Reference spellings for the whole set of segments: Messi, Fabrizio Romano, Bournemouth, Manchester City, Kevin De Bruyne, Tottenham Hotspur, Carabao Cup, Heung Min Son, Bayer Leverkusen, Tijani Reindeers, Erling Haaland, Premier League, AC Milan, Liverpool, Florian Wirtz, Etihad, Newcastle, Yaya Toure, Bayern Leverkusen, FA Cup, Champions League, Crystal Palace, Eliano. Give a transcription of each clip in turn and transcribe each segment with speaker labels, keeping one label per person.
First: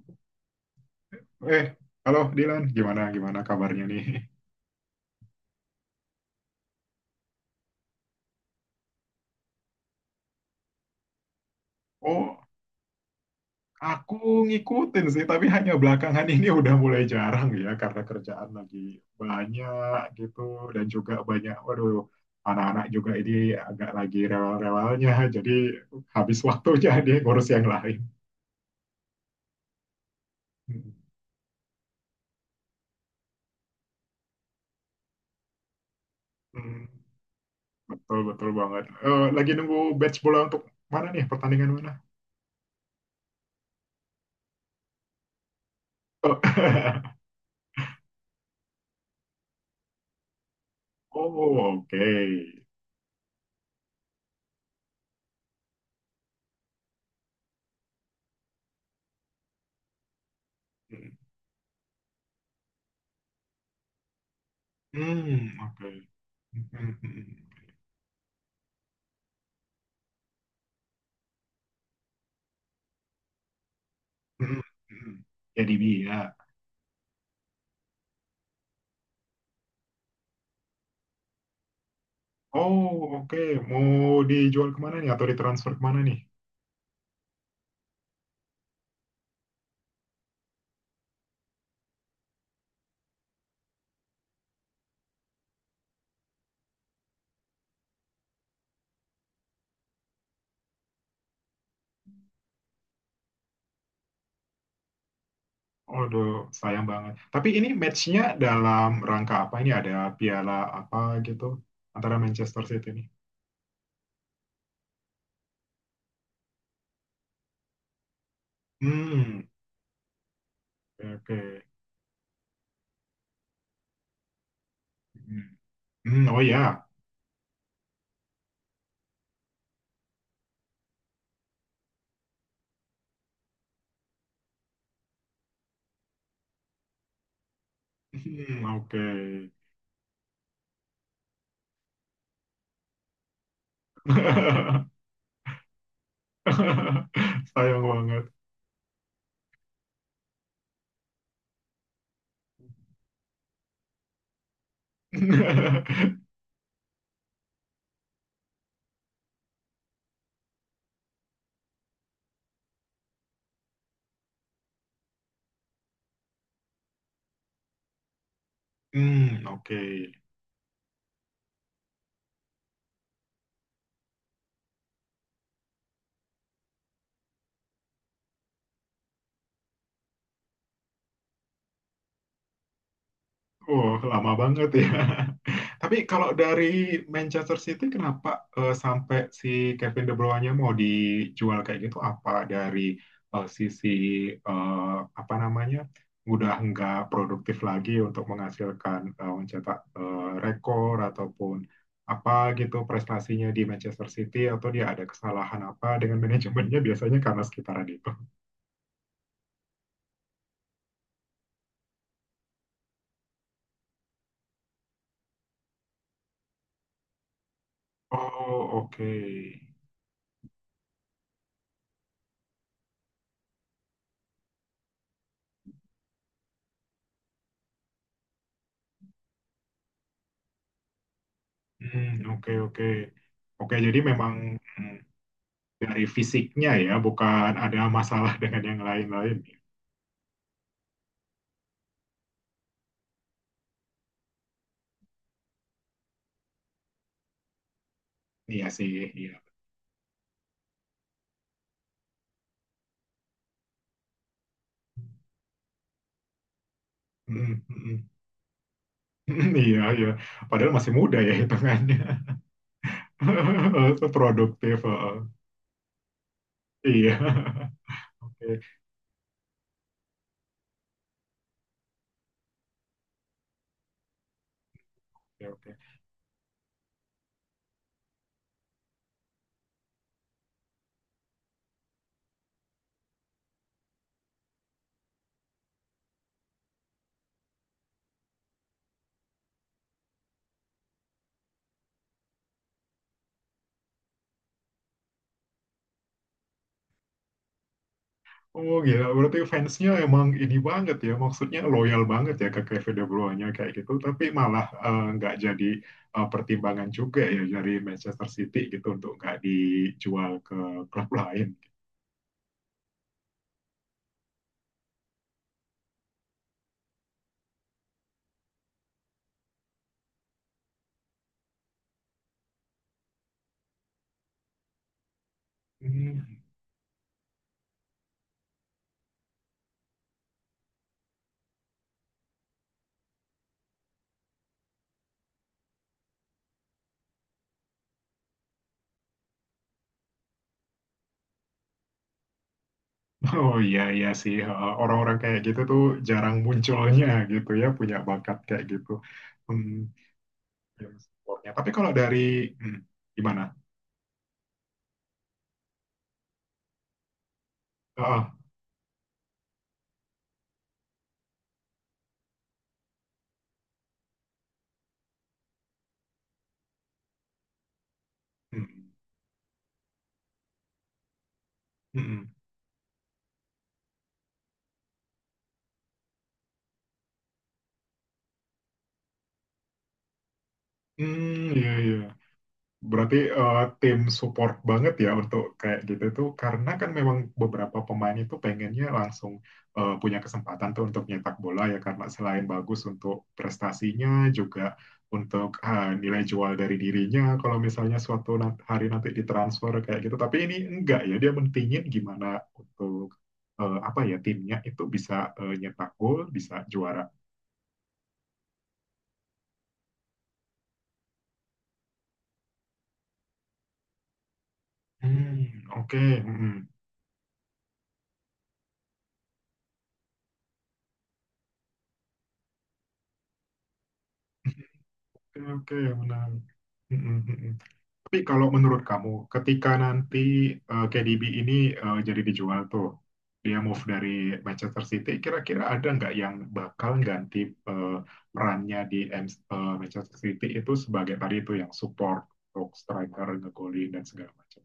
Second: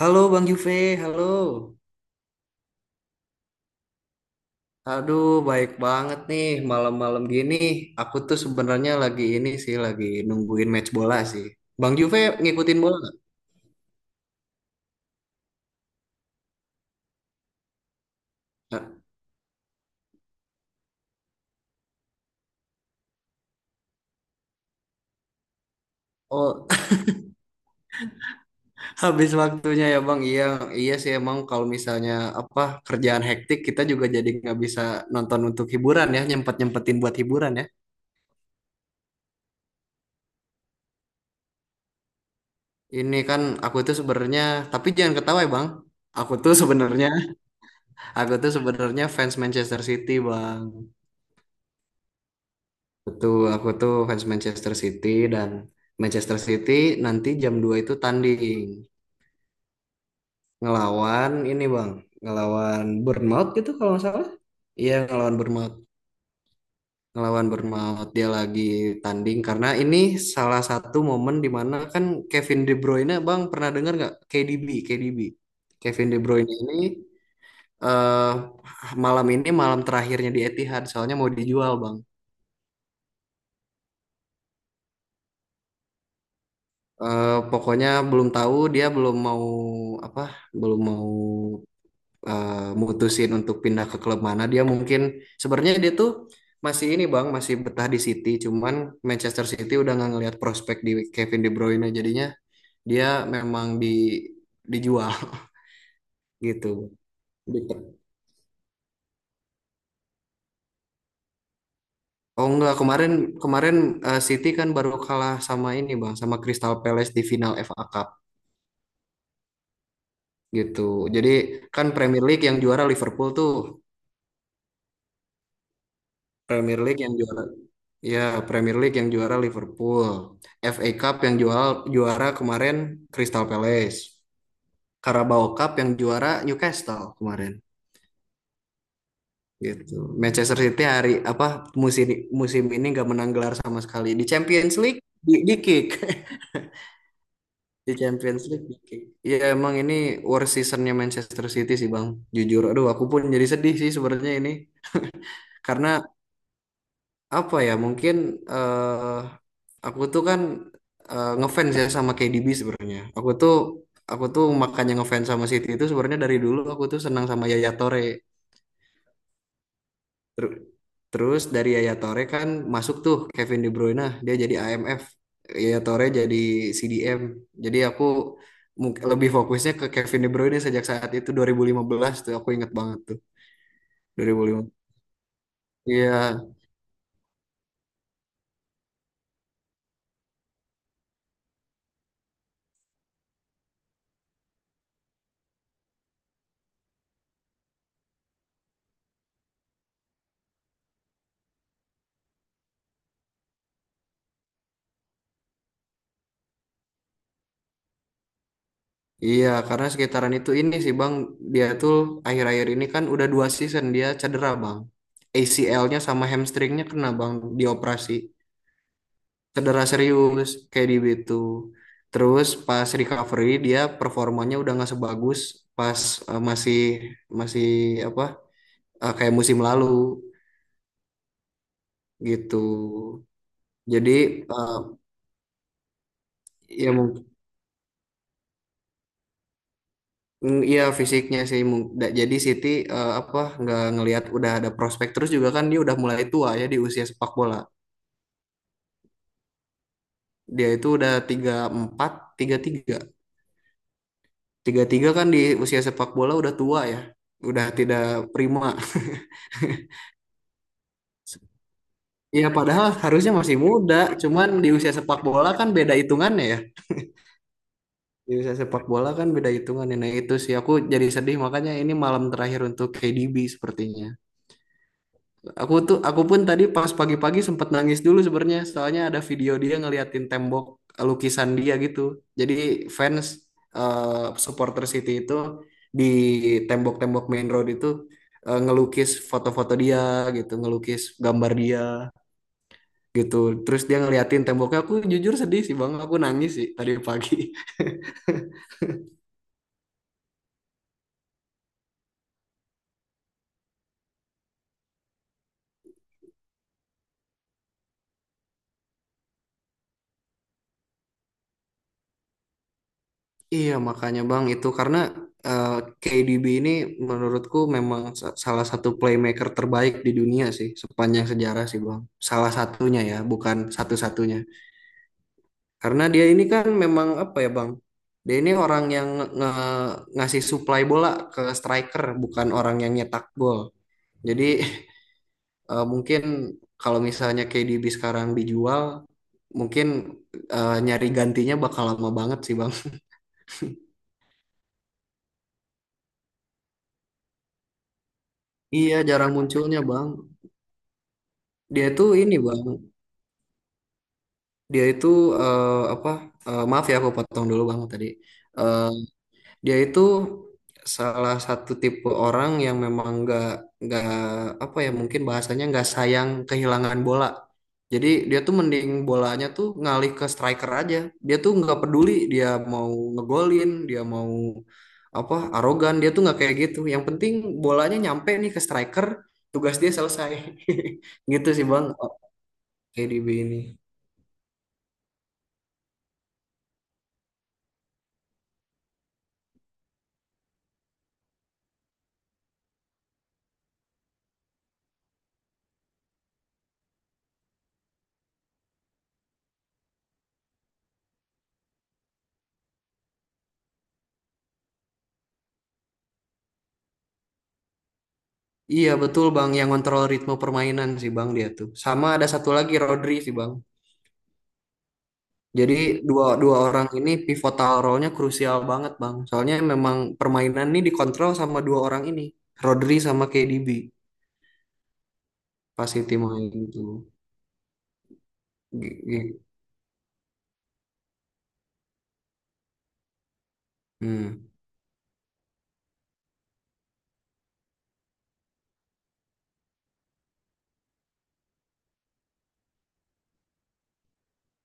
Speaker 1: Halo Bang Juve, halo.
Speaker 2: Eh, Halo Dilan, gimana gimana kabarnya nih?
Speaker 1: Aduh, baik banget nih malam-malam gini. Aku tuh sebenarnya lagi ini sih, lagi nungguin match bola sih. Bang Juve
Speaker 2: Oh,
Speaker 1: ngikutin bola nggak?
Speaker 2: aku ngikutin sih, tapi hanya belakangan ini udah mulai jarang ya karena kerjaan lagi
Speaker 1: Nggak.
Speaker 2: banyak gitu dan juga banyak, waduh, anak-anak juga ini agak lagi rewel-rewelnya, jadi habis
Speaker 1: Oh,
Speaker 2: waktunya dia ngurus yang lain.
Speaker 1: habis waktunya ya Bang. Iya, iya sih emang kalau misalnya apa kerjaan hektik kita juga jadi nggak bisa nonton untuk hiburan ya,
Speaker 2: Hmm,
Speaker 1: nyempet-nyempetin buat hiburan ya.
Speaker 2: betul betul banget. Lagi nunggu batch bola untuk mana nih pertandingan mana?
Speaker 1: Ini kan aku tuh sebenarnya, tapi jangan ketawa ya Bang. Aku tuh sebenarnya,
Speaker 2: Oh,
Speaker 1: aku tuh sebenarnya fans Manchester City Bang.
Speaker 2: oh, oke.
Speaker 1: Betul, aku tuh fans Manchester City dan Manchester City nanti jam 2 itu tanding ngelawan ini Bang, ngelawan Bournemouth gitu kalau nggak salah. Iya, ngelawan
Speaker 2: Hmm,
Speaker 1: Bournemouth.
Speaker 2: oke.
Speaker 1: Ngelawan Bournemouth dia lagi tanding karena ini salah satu momen di mana kan Kevin De Bruyne Bang pernah dengar nggak
Speaker 2: Mm,
Speaker 1: KDB,
Speaker 2: mm.
Speaker 1: KDB.
Speaker 2: Jadi
Speaker 1: Kevin
Speaker 2: dia.
Speaker 1: De Bruyne ini eh malam ini malam terakhirnya di Etihad soalnya mau dijual Bang.
Speaker 2: Oh, oke. Mau dijual kemana nih atau ditransfer kemana nih?
Speaker 1: Pokoknya belum tahu dia belum mau apa belum mau eh, mutusin untuk pindah ke klub mana dia mungkin sebenarnya dia tuh masih ini Bang masih betah di City cuman Manchester City udah nggak ngelihat prospek di Kevin De Bruyne jadinya dia memang dijual
Speaker 2: Aduh,
Speaker 1: gitu.
Speaker 2: sayang banget. Tapi ini matchnya dalam rangka apa? Ini ada piala apa gitu antara
Speaker 1: Oh
Speaker 2: Manchester
Speaker 1: enggak,
Speaker 2: City nih?
Speaker 1: kemarin kemarin City kan baru kalah sama ini Bang sama Crystal Palace di final FA Cup
Speaker 2: Hmm,
Speaker 1: gitu.
Speaker 2: oke.
Speaker 1: Jadi
Speaker 2: Oke.
Speaker 1: kan Premier League yang juara Liverpool tuh.
Speaker 2: Hmm, hmm, oh
Speaker 1: Premier
Speaker 2: ya.
Speaker 1: League yang juara Ya, Premier League yang juara Liverpool. FA Cup yang juara juara kemarin Crystal Palace. Carabao Cup yang juara Newcastle kemarin.
Speaker 2: Hmm, oke.
Speaker 1: Gitu. Manchester City hari apa musim musim ini nggak menang gelar sama sekali. Di Champions League di kick.
Speaker 2: Sayang
Speaker 1: Di
Speaker 2: banget.
Speaker 1: Champions League di kick. Ya emang ini worst seasonnya Manchester City sih Bang. Jujur, aduh aku pun jadi sedih sih sebenarnya ini. Karena apa ya mungkin eh aku tuh kan ngefans ya sama KDB sebenarnya. Aku tuh makanya ngefans sama City itu sebenarnya dari dulu aku tuh senang sama Yaya Toure.
Speaker 2: Hmm, oke.
Speaker 1: Ter- Terus dari Yaya Toure kan masuk tuh Kevin De Bruyne, dia jadi AMF. Yaya Toure jadi CDM. Jadi aku lebih fokusnya ke Kevin De Bruyne sejak saat itu 2015 tuh aku inget banget tuh
Speaker 2: Oh, lama banget
Speaker 1: 2015.
Speaker 2: ya. Tapi
Speaker 1: Iya,
Speaker 2: kalau dari Manchester City, kenapa sampai si Kevin De Bruyne mau dijual kayak gitu? Apa dari sisi eh, apa namanya, udah nggak produktif lagi untuk menghasilkan mencetak rekor ataupun apa gitu prestasinya di Manchester City atau dia ada kesalahan apa dengan manajemennya biasanya karena sekitaran itu.
Speaker 1: iya, karena sekitaran itu ini sih Bang, dia tuh akhir-akhir ini kan udah 2 season dia cedera Bang. ACL-nya sama hamstringnya kena Bang, dioperasi.
Speaker 2: Oh, oke.
Speaker 1: Cedera serius, kayak di gitu. Terus pas recovery dia performanya udah nggak sebagus pas masih masih apa kayak musim lalu
Speaker 2: Hmm, oke,
Speaker 1: gitu.
Speaker 2: oke. Oke, jadi
Speaker 1: Jadi
Speaker 2: memang
Speaker 1: eh,
Speaker 2: hmm, dari fisiknya
Speaker 1: ya
Speaker 2: ya,
Speaker 1: mungkin.
Speaker 2: bukan ada masalah dengan yang lain-lain.
Speaker 1: Iya fisiknya sih jadi Siti apa nggak ngelihat udah ada prospek terus juga kan dia udah mulai tua ya di usia sepak bola.
Speaker 2: Iya sih, iya.
Speaker 1: Dia itu udah tiga empat tiga tiga tiga tiga kan di usia sepak bola udah tua ya,
Speaker 2: Hmm,
Speaker 1: udah
Speaker 2: hmm,
Speaker 1: tidak prima.
Speaker 2: hmm. Iya, iya. Padahal masih muda ya hitungannya.
Speaker 1: Iya padahal harusnya masih muda cuman di
Speaker 2: Produktif.
Speaker 1: usia sepak
Speaker 2: Heeh.
Speaker 1: bola kan beda hitungannya ya,
Speaker 2: Iya.
Speaker 1: di
Speaker 2: Oke,
Speaker 1: usia sepak bola kan beda hitungannya. Nah itu sih aku jadi sedih makanya ini malam terakhir untuk KDB sepertinya.
Speaker 2: oke,
Speaker 1: Aku
Speaker 2: oke.
Speaker 1: tuh aku pun tadi pas pagi-pagi sempet nangis dulu sebenarnya soalnya ada video dia ngeliatin tembok, eh, lukisan dia gitu. Jadi fans supporter City itu di tembok-tembok main road itu ngelukis foto-foto dia gitu, ngelukis gambar dia gitu. Terus dia ngeliatin temboknya. Aku jujur sedih sih Bang, aku nangis sih tadi pagi.
Speaker 2: Oh, gila. Berarti fansnya emang ini banget ya. Maksudnya loyal banget ya ke Kevin De Bruyne kayak gitu. Tapi malah nggak jadi pertimbangan juga ya dari Manchester City gitu untuk nggak dijual ke klub lain.
Speaker 1: Iya, makanya Bang itu karena eh, KDB ini menurutku memang salah satu playmaker terbaik di dunia sih sepanjang sejarah sih Bang. Salah satunya ya, bukan satu-satunya. Karena
Speaker 2: Hmm. Hmm.
Speaker 1: dia ini kan memang apa ya Bang? Dia ini orang yang ngasih supply bola ke striker, bukan orang yang nyetak gol. Jadi mungkin kalau misalnya KDB sekarang dijual, mungkin nyari gantinya bakal lama banget sih Bang.
Speaker 2: Oh, iya iya sih. Orang-orang kayak gitu tuh jarang munculnya gitu ya punya bakat kayak gitu.
Speaker 1: Iya, jarang
Speaker 2: Hmm,
Speaker 1: munculnya Bang.
Speaker 2: yang sportnya. Tapi
Speaker 1: Dia
Speaker 2: kalau
Speaker 1: itu ini
Speaker 2: dari
Speaker 1: bang,
Speaker 2: hmm, gimana?
Speaker 1: dia itu eh, apa? Maaf ya aku potong dulu bang
Speaker 2: Ah,
Speaker 1: tadi.
Speaker 2: ah,
Speaker 1: Eh, Dia itu salah satu tipe orang yang memang nggak nggak apa ya mungkin bahasanya nggak sayang kehilangan bola. Jadi dia tuh mending
Speaker 2: hmm,
Speaker 1: bolanya tuh ngalih ke striker aja. Dia tuh nggak peduli
Speaker 2: hmm,
Speaker 1: dia mau ngegolin, dia mau apa arogan, dia tuh nggak kayak gitu. Yang penting bolanya nyampe nih ke striker, tugas dia selesai.
Speaker 2: hmm,
Speaker 1: Gitu sih
Speaker 2: iya
Speaker 1: bang,
Speaker 2: iya. Berarti
Speaker 1: KDB ini.
Speaker 2: tim support banget ya untuk kayak gitu tuh karena kan memang beberapa pemain itu pengennya langsung punya kesempatan tuh untuk nyetak bola ya karena selain bagus untuk prestasinya juga untuk ah, nilai jual dari dirinya kalau misalnya suatu hari nanti ditransfer kayak gitu tapi ini enggak ya dia mentingin gimana untuk apa ya timnya itu bisa nyetak gol bisa juara.
Speaker 1: Iya betul Bang, yang kontrol ritme permainan sih Bang dia tuh. Sama ada satu lagi Rodri sih Bang.
Speaker 2: Hmm,
Speaker 1: Jadi
Speaker 2: oke,
Speaker 1: dua dua
Speaker 2: mm-mm.
Speaker 1: orang ini pivotal role-nya krusial banget Bang. Soalnya memang permainan ini dikontrol sama dua orang ini, Rodri sama KDB
Speaker 2: Oke, oke,
Speaker 1: pas City main
Speaker 2: menarik.
Speaker 1: itu.
Speaker 2: Hmm, hmm, hmm, hmm. Tapi kalau menurut
Speaker 1: G-
Speaker 2: kamu,
Speaker 1: g-
Speaker 2: ketika nanti KDB ini jadi dijual tuh, dia move dari
Speaker 1: Hmm.
Speaker 2: Manchester City, kira-kira ada nggak yang bakal ganti eh, perannya di Manchester City itu sebagai tadi itu yang support untuk striker, ngegolin dan segala macam.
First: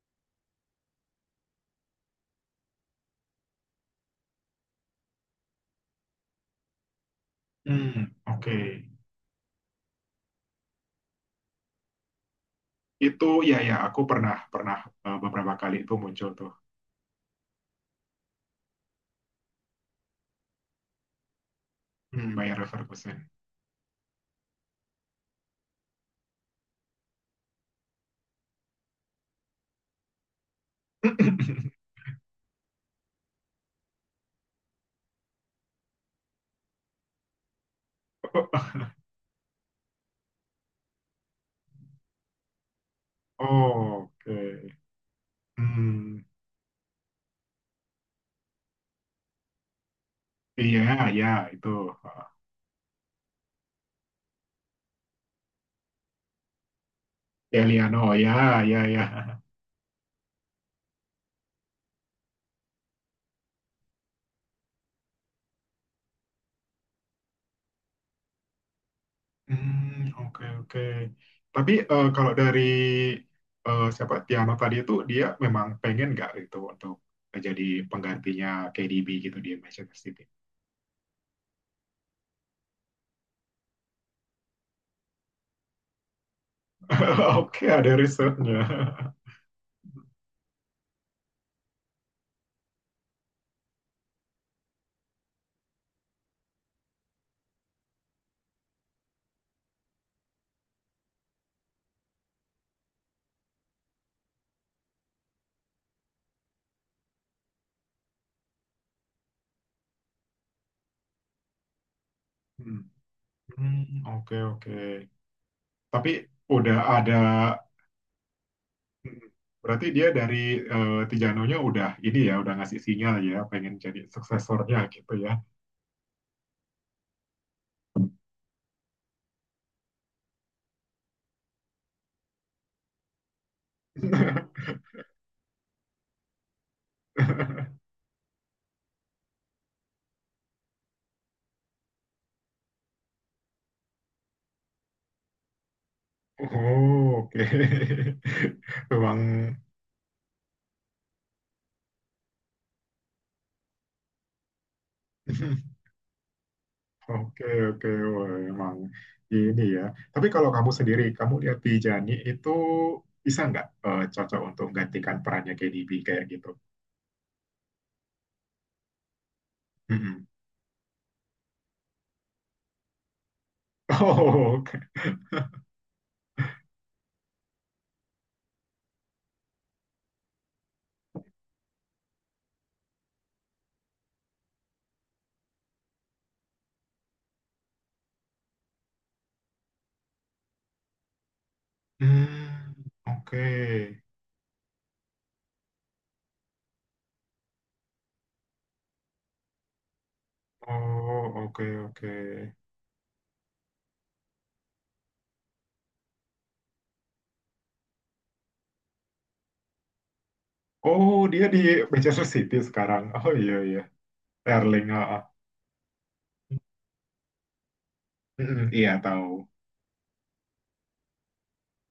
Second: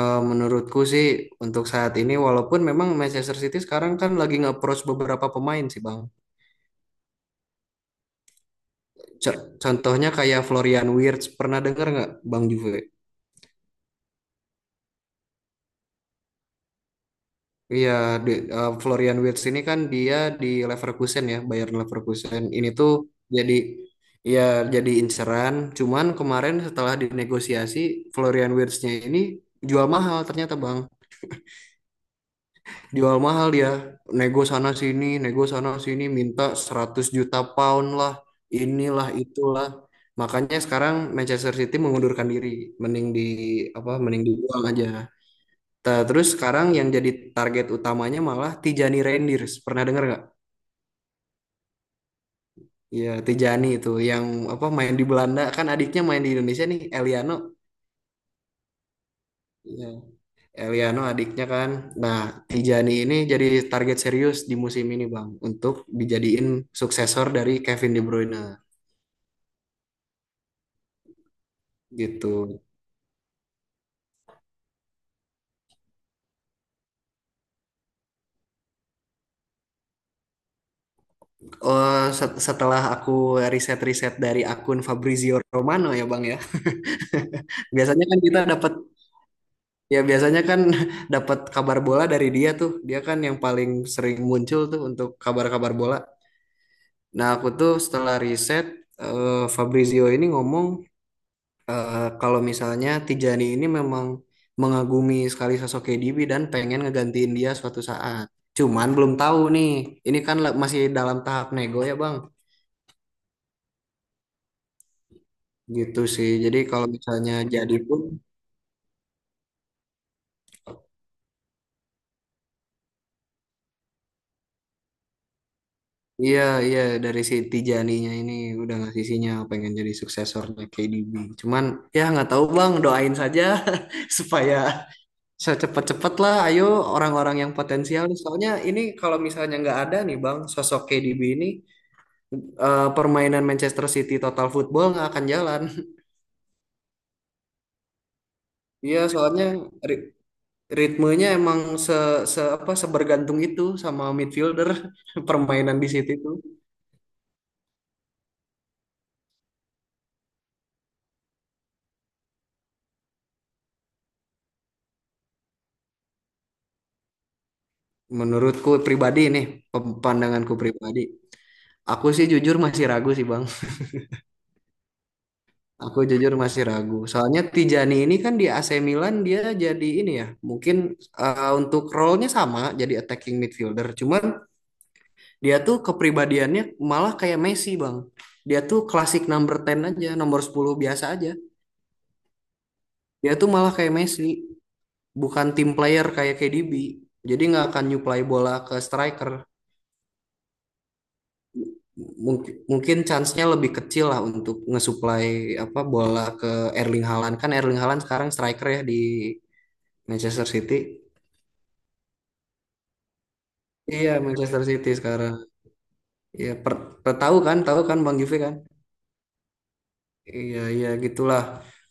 Speaker 1: Menurutku sih untuk saat ini walaupun memang Manchester City sekarang kan lagi nge-approach beberapa pemain sih Bang.
Speaker 2: Hmm, oke.
Speaker 1: Contohnya kayak Florian Wirtz, pernah dengar nggak Bang Juve?
Speaker 2: Itu ya ya, aku pernah pernah beberapa kali itu muncul tuh.
Speaker 1: Iya, Florian Wirtz ini kan dia di Leverkusen ya, Bayern
Speaker 2: Hmm,
Speaker 1: Leverkusen.
Speaker 2: Bayer
Speaker 1: Ini tuh
Speaker 2: Leverkusen.
Speaker 1: jadi, ya inceran. Cuman kemarin setelah dinegosiasi, Florian Wirtz-nya ini jual mahal ternyata Bang. Jual mahal dia, nego sana sini, minta 100 juta pound lah, inilah itulah. Makanya sekarang Manchester City mengundurkan diri, mending di apa, mending dibuang
Speaker 2: Oke.
Speaker 1: aja.
Speaker 2: Hmm,
Speaker 1: Terus sekarang yang jadi target utamanya malah Tijani Reindeers. Pernah denger nggak?
Speaker 2: iya ya itu.
Speaker 1: Iya, Tijani itu yang apa main di Belanda kan adiknya main di Indonesia nih, Eliano.
Speaker 2: Delia no ya ya ya.
Speaker 1: Iya, Eliano adiknya kan. Nah, Tijani ini jadi target serius di musim ini, Bang, untuk dijadiin suksesor dari Kevin De Bruyne
Speaker 2: Hmm, oke oke. Tapi
Speaker 1: gitu.
Speaker 2: kalau dari siapa Tiano tadi itu dia memang pengen nggak gitu untuk jadi penggantinya KDB gitu di Manchester City.
Speaker 1: Oh, setelah aku riset-riset dari akun Fabrizio Romano ya, Bang ya.
Speaker 2: Oke, ada
Speaker 1: Biasanya kan kita
Speaker 2: risetnya.
Speaker 1: dapat Ya biasanya kan dapat kabar bola dari dia tuh. Dia kan yang paling sering muncul tuh untuk kabar-kabar bola. Nah, aku tuh setelah riset eh, Fabrizio ini ngomong kalau misalnya Tijani ini memang mengagumi sekali sosok KDB dan pengen ngegantiin dia suatu saat. Cuman belum tahu nih. Ini kan masih dalam tahap nego ya, Bang.
Speaker 2: Hmm, hmm, oke oke.
Speaker 1: Gitu
Speaker 2: Tapi
Speaker 1: sih. Jadi
Speaker 2: udah
Speaker 1: kalau
Speaker 2: ada.
Speaker 1: misalnya jadi pun.
Speaker 2: hmm, Berarti dia dari Tijanonya udah ini ya, udah ngasih sinyal ya, pengen jadi suksesornya gitu ya.
Speaker 1: Iya, iya, dari si Tijaninya ini udah ngasih sinyal pengen jadi suksesornya KDB. Cuman ya nggak tahu Bang, doain saja supaya secepat-cepat lah. Ayo orang-orang yang potensial nih. Soalnya ini kalau misalnya nggak ada nih Bang, sosok KDB ini permainan Manchester City total football nggak akan jalan.
Speaker 2: Oh, oke.
Speaker 1: Iya,
Speaker 2: Memang
Speaker 1: soalnya ri- ritmenya emang se, se apa, sebergantung itu sama midfielder permainan di City itu.
Speaker 2: oke oke. Wah, emang ini ya. Tapi kalau kamu sendiri, kamu lihat di Jani itu bisa nggak cocok untuk menggantikan perannya KDB kayak gitu?
Speaker 1: Menurutku pribadi nih,
Speaker 2: Mm-mm.
Speaker 1: pandanganku pribadi. Aku sih jujur masih ragu sih Bang.
Speaker 2: Oh, oke.
Speaker 1: Aku jujur masih ragu. Soalnya Tijani ini kan di AC Milan dia jadi ini ya. Mungkin untuk role-nya sama jadi attacking midfielder. Cuman dia tuh kepribadiannya malah kayak Messi Bang. Dia tuh klasik number 10 aja, nomor 10 biasa aja.
Speaker 2: Hmm,
Speaker 1: Dia
Speaker 2: oke.
Speaker 1: tuh malah kayak Messi, bukan team player kayak KDB. Jadi nggak akan nyuplai bola ke striker.
Speaker 2: Oh, oke, oke.
Speaker 1: Mungkin mungkin chance-nya lebih kecil lah untuk ngesuplai apa bola ke Erling Haaland. Kan Erling Haaland sekarang striker ya di Manchester City,
Speaker 2: Oh, dia di Manchester City sekarang. Oh, iya iya.
Speaker 1: iya Manchester
Speaker 2: Erling,
Speaker 1: City
Speaker 2: ah, ah.
Speaker 1: sekarang. Ya per, per- tahu kan Bang Juve kan.
Speaker 2: Mm-mm, iya tahu.
Speaker 1: Iya iya gitulah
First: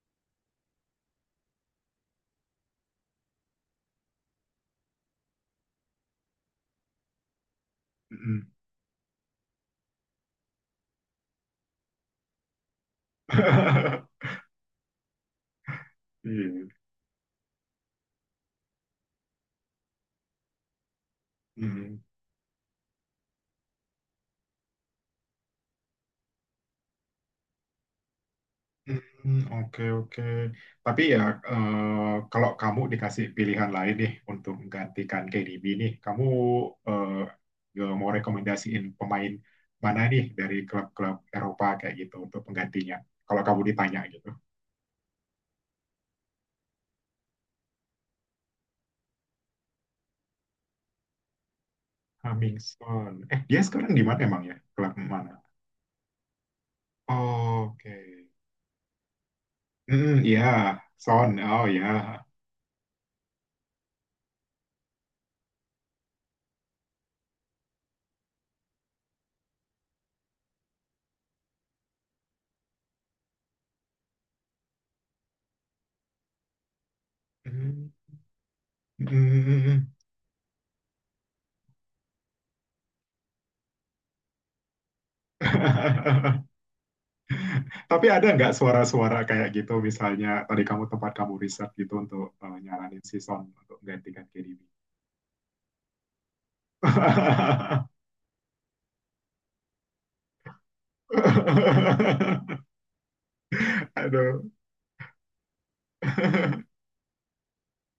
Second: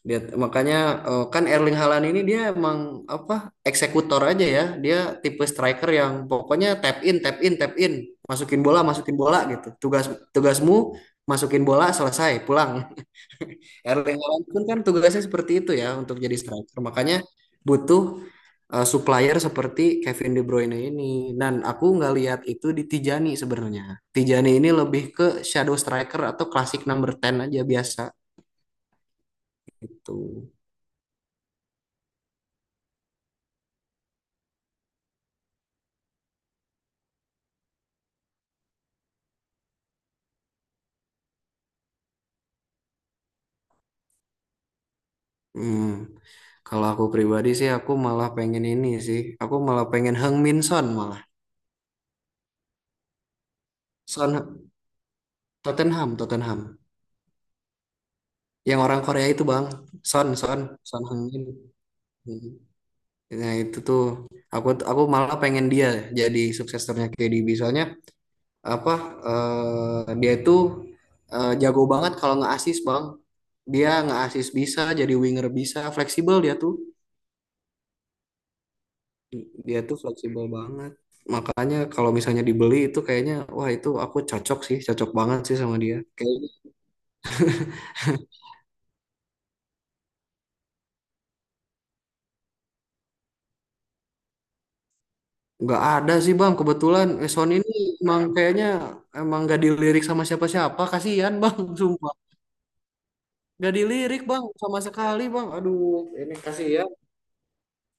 Speaker 1: dia. Makanya kan Erling Haaland ini dia emang apa eksekutor aja ya, dia tipe striker yang pokoknya tap in tap in tap in,
Speaker 2: Mm-mm.
Speaker 1: masukin bola gitu. Tugas, tugasmu masukin bola selesai pulang. Erling Haaland pun kan tugasnya seperti itu ya untuk jadi
Speaker 2: Iya.
Speaker 1: striker. Makanya butuh supplier seperti Kevin De Bruyne ini. Dan aku
Speaker 2: Mm.
Speaker 1: nggak lihat itu di Tijani sebenarnya. Tijani ini lebih ke shadow striker atau classic number 10 aja biasa
Speaker 2: Hmm, oke,
Speaker 1: gitu.
Speaker 2: oke. Tapi ya, eh, kalau kamu dikasih pilihan lain nih untuk menggantikan KDB nih, kamu eh, mau rekomendasiin pemain mana nih dari klub-klub Eropa kayak gitu untuk penggantinya? Kalau kamu ditanya gitu.
Speaker 1: Hmm. Kalau aku pribadi sih aku malah pengen ini sih. Aku malah pengen Heung Min Son malah.
Speaker 2: Hamilton. Dia sekarang di mana emang ya?
Speaker 1: Son
Speaker 2: Klub mana?
Speaker 1: Tottenham, Tottenham.
Speaker 2: Oke.
Speaker 1: Yang orang Korea itu Bang.
Speaker 2: Hmm,
Speaker 1: Son,
Speaker 2: iya.
Speaker 1: Son, Son Heung
Speaker 2: Son.
Speaker 1: Min.
Speaker 2: Oh, ya.
Speaker 1: Hmm. Nah itu tuh aku malah pengen dia jadi suksesornya KDB soalnya apa dia itu jago banget kalau nge-assist bang. Dia nge-assist bisa jadi winger, bisa fleksibel
Speaker 2: Hmm.
Speaker 1: dia
Speaker 2: Hmm.
Speaker 1: tuh fleksibel banget. Makanya kalau misalnya dibeli itu kayaknya wah itu aku cocok sih, cocok banget sih sama dia kayaknya.
Speaker 2: Tapi ada nggak suara-suara kayak gitu misalnya tadi kamu tempat kamu riset gitu untuk nyaranin si Son untuk menggantikan KDB.
Speaker 1: Nggak ada sih bang kebetulan, Son ini emang kayaknya emang nggak dilirik sama siapa-siapa, kasihan bang. Sumpah. Gak dilirik bang
Speaker 2: Aduh.
Speaker 1: sama sekali bang. Aduh, ini kasih ya.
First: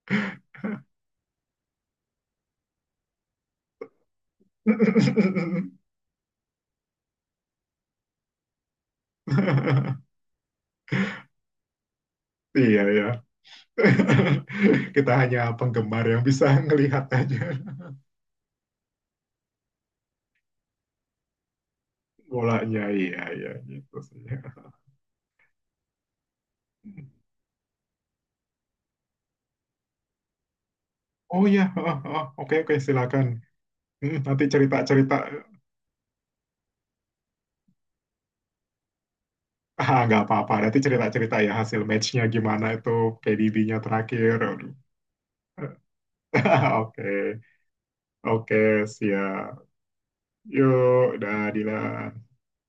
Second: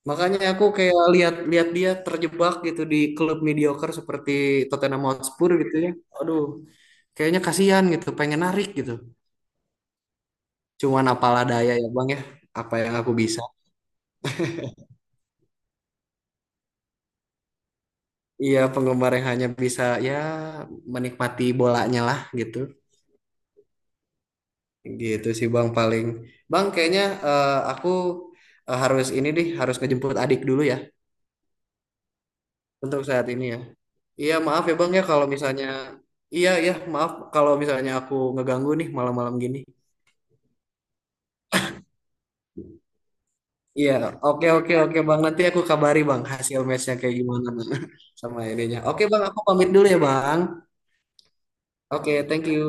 Speaker 1: Makanya aku kayak lihat-lihat dia terjebak gitu di klub mediocre seperti Tottenham Hotspur gitu ya. Aduh, kayaknya kasihan gitu. Pengen narik gitu. Cuman apalah daya ya bang ya. Apa
Speaker 2: Iya
Speaker 1: yang
Speaker 2: ya.
Speaker 1: aku bisa.
Speaker 2: Kita hanya penggemar yang bisa ngelihat aja
Speaker 1: Iya penggemar yang hanya bisa ya menikmati bolanya lah gitu.
Speaker 2: bolanya. Iya iya gitu sih.
Speaker 1: Gitu sih bang paling. Bang kayaknya aku harus ini deh, harus ngejemput adik dulu ya
Speaker 2: Oh ya, oke oke
Speaker 1: untuk
Speaker 2: silakan.
Speaker 1: saat ini ya.
Speaker 2: Hmm,
Speaker 1: Iya
Speaker 2: nanti
Speaker 1: maaf ya Bang ya
Speaker 2: cerita-cerita.
Speaker 1: kalau misalnya, iya ya maaf kalau misalnya aku ngeganggu nih malam-malam gini.
Speaker 2: Ah, nggak apa-apa. Nanti cerita-cerita ya hasil matchnya gimana itu PDB-nya
Speaker 1: Iya,
Speaker 2: terakhir.
Speaker 1: oke
Speaker 2: Aduh.
Speaker 1: oke oke Bang, nanti aku kabari Bang hasil matchnya kayak
Speaker 2: Oke,
Speaker 1: gimana Bang sama
Speaker 2: oke,
Speaker 1: idenya. Oke Bang aku
Speaker 2: siap.
Speaker 1: pamit dulu ya Bang.
Speaker 2: Yuk, udah, Dila.
Speaker 1: Oke thank you.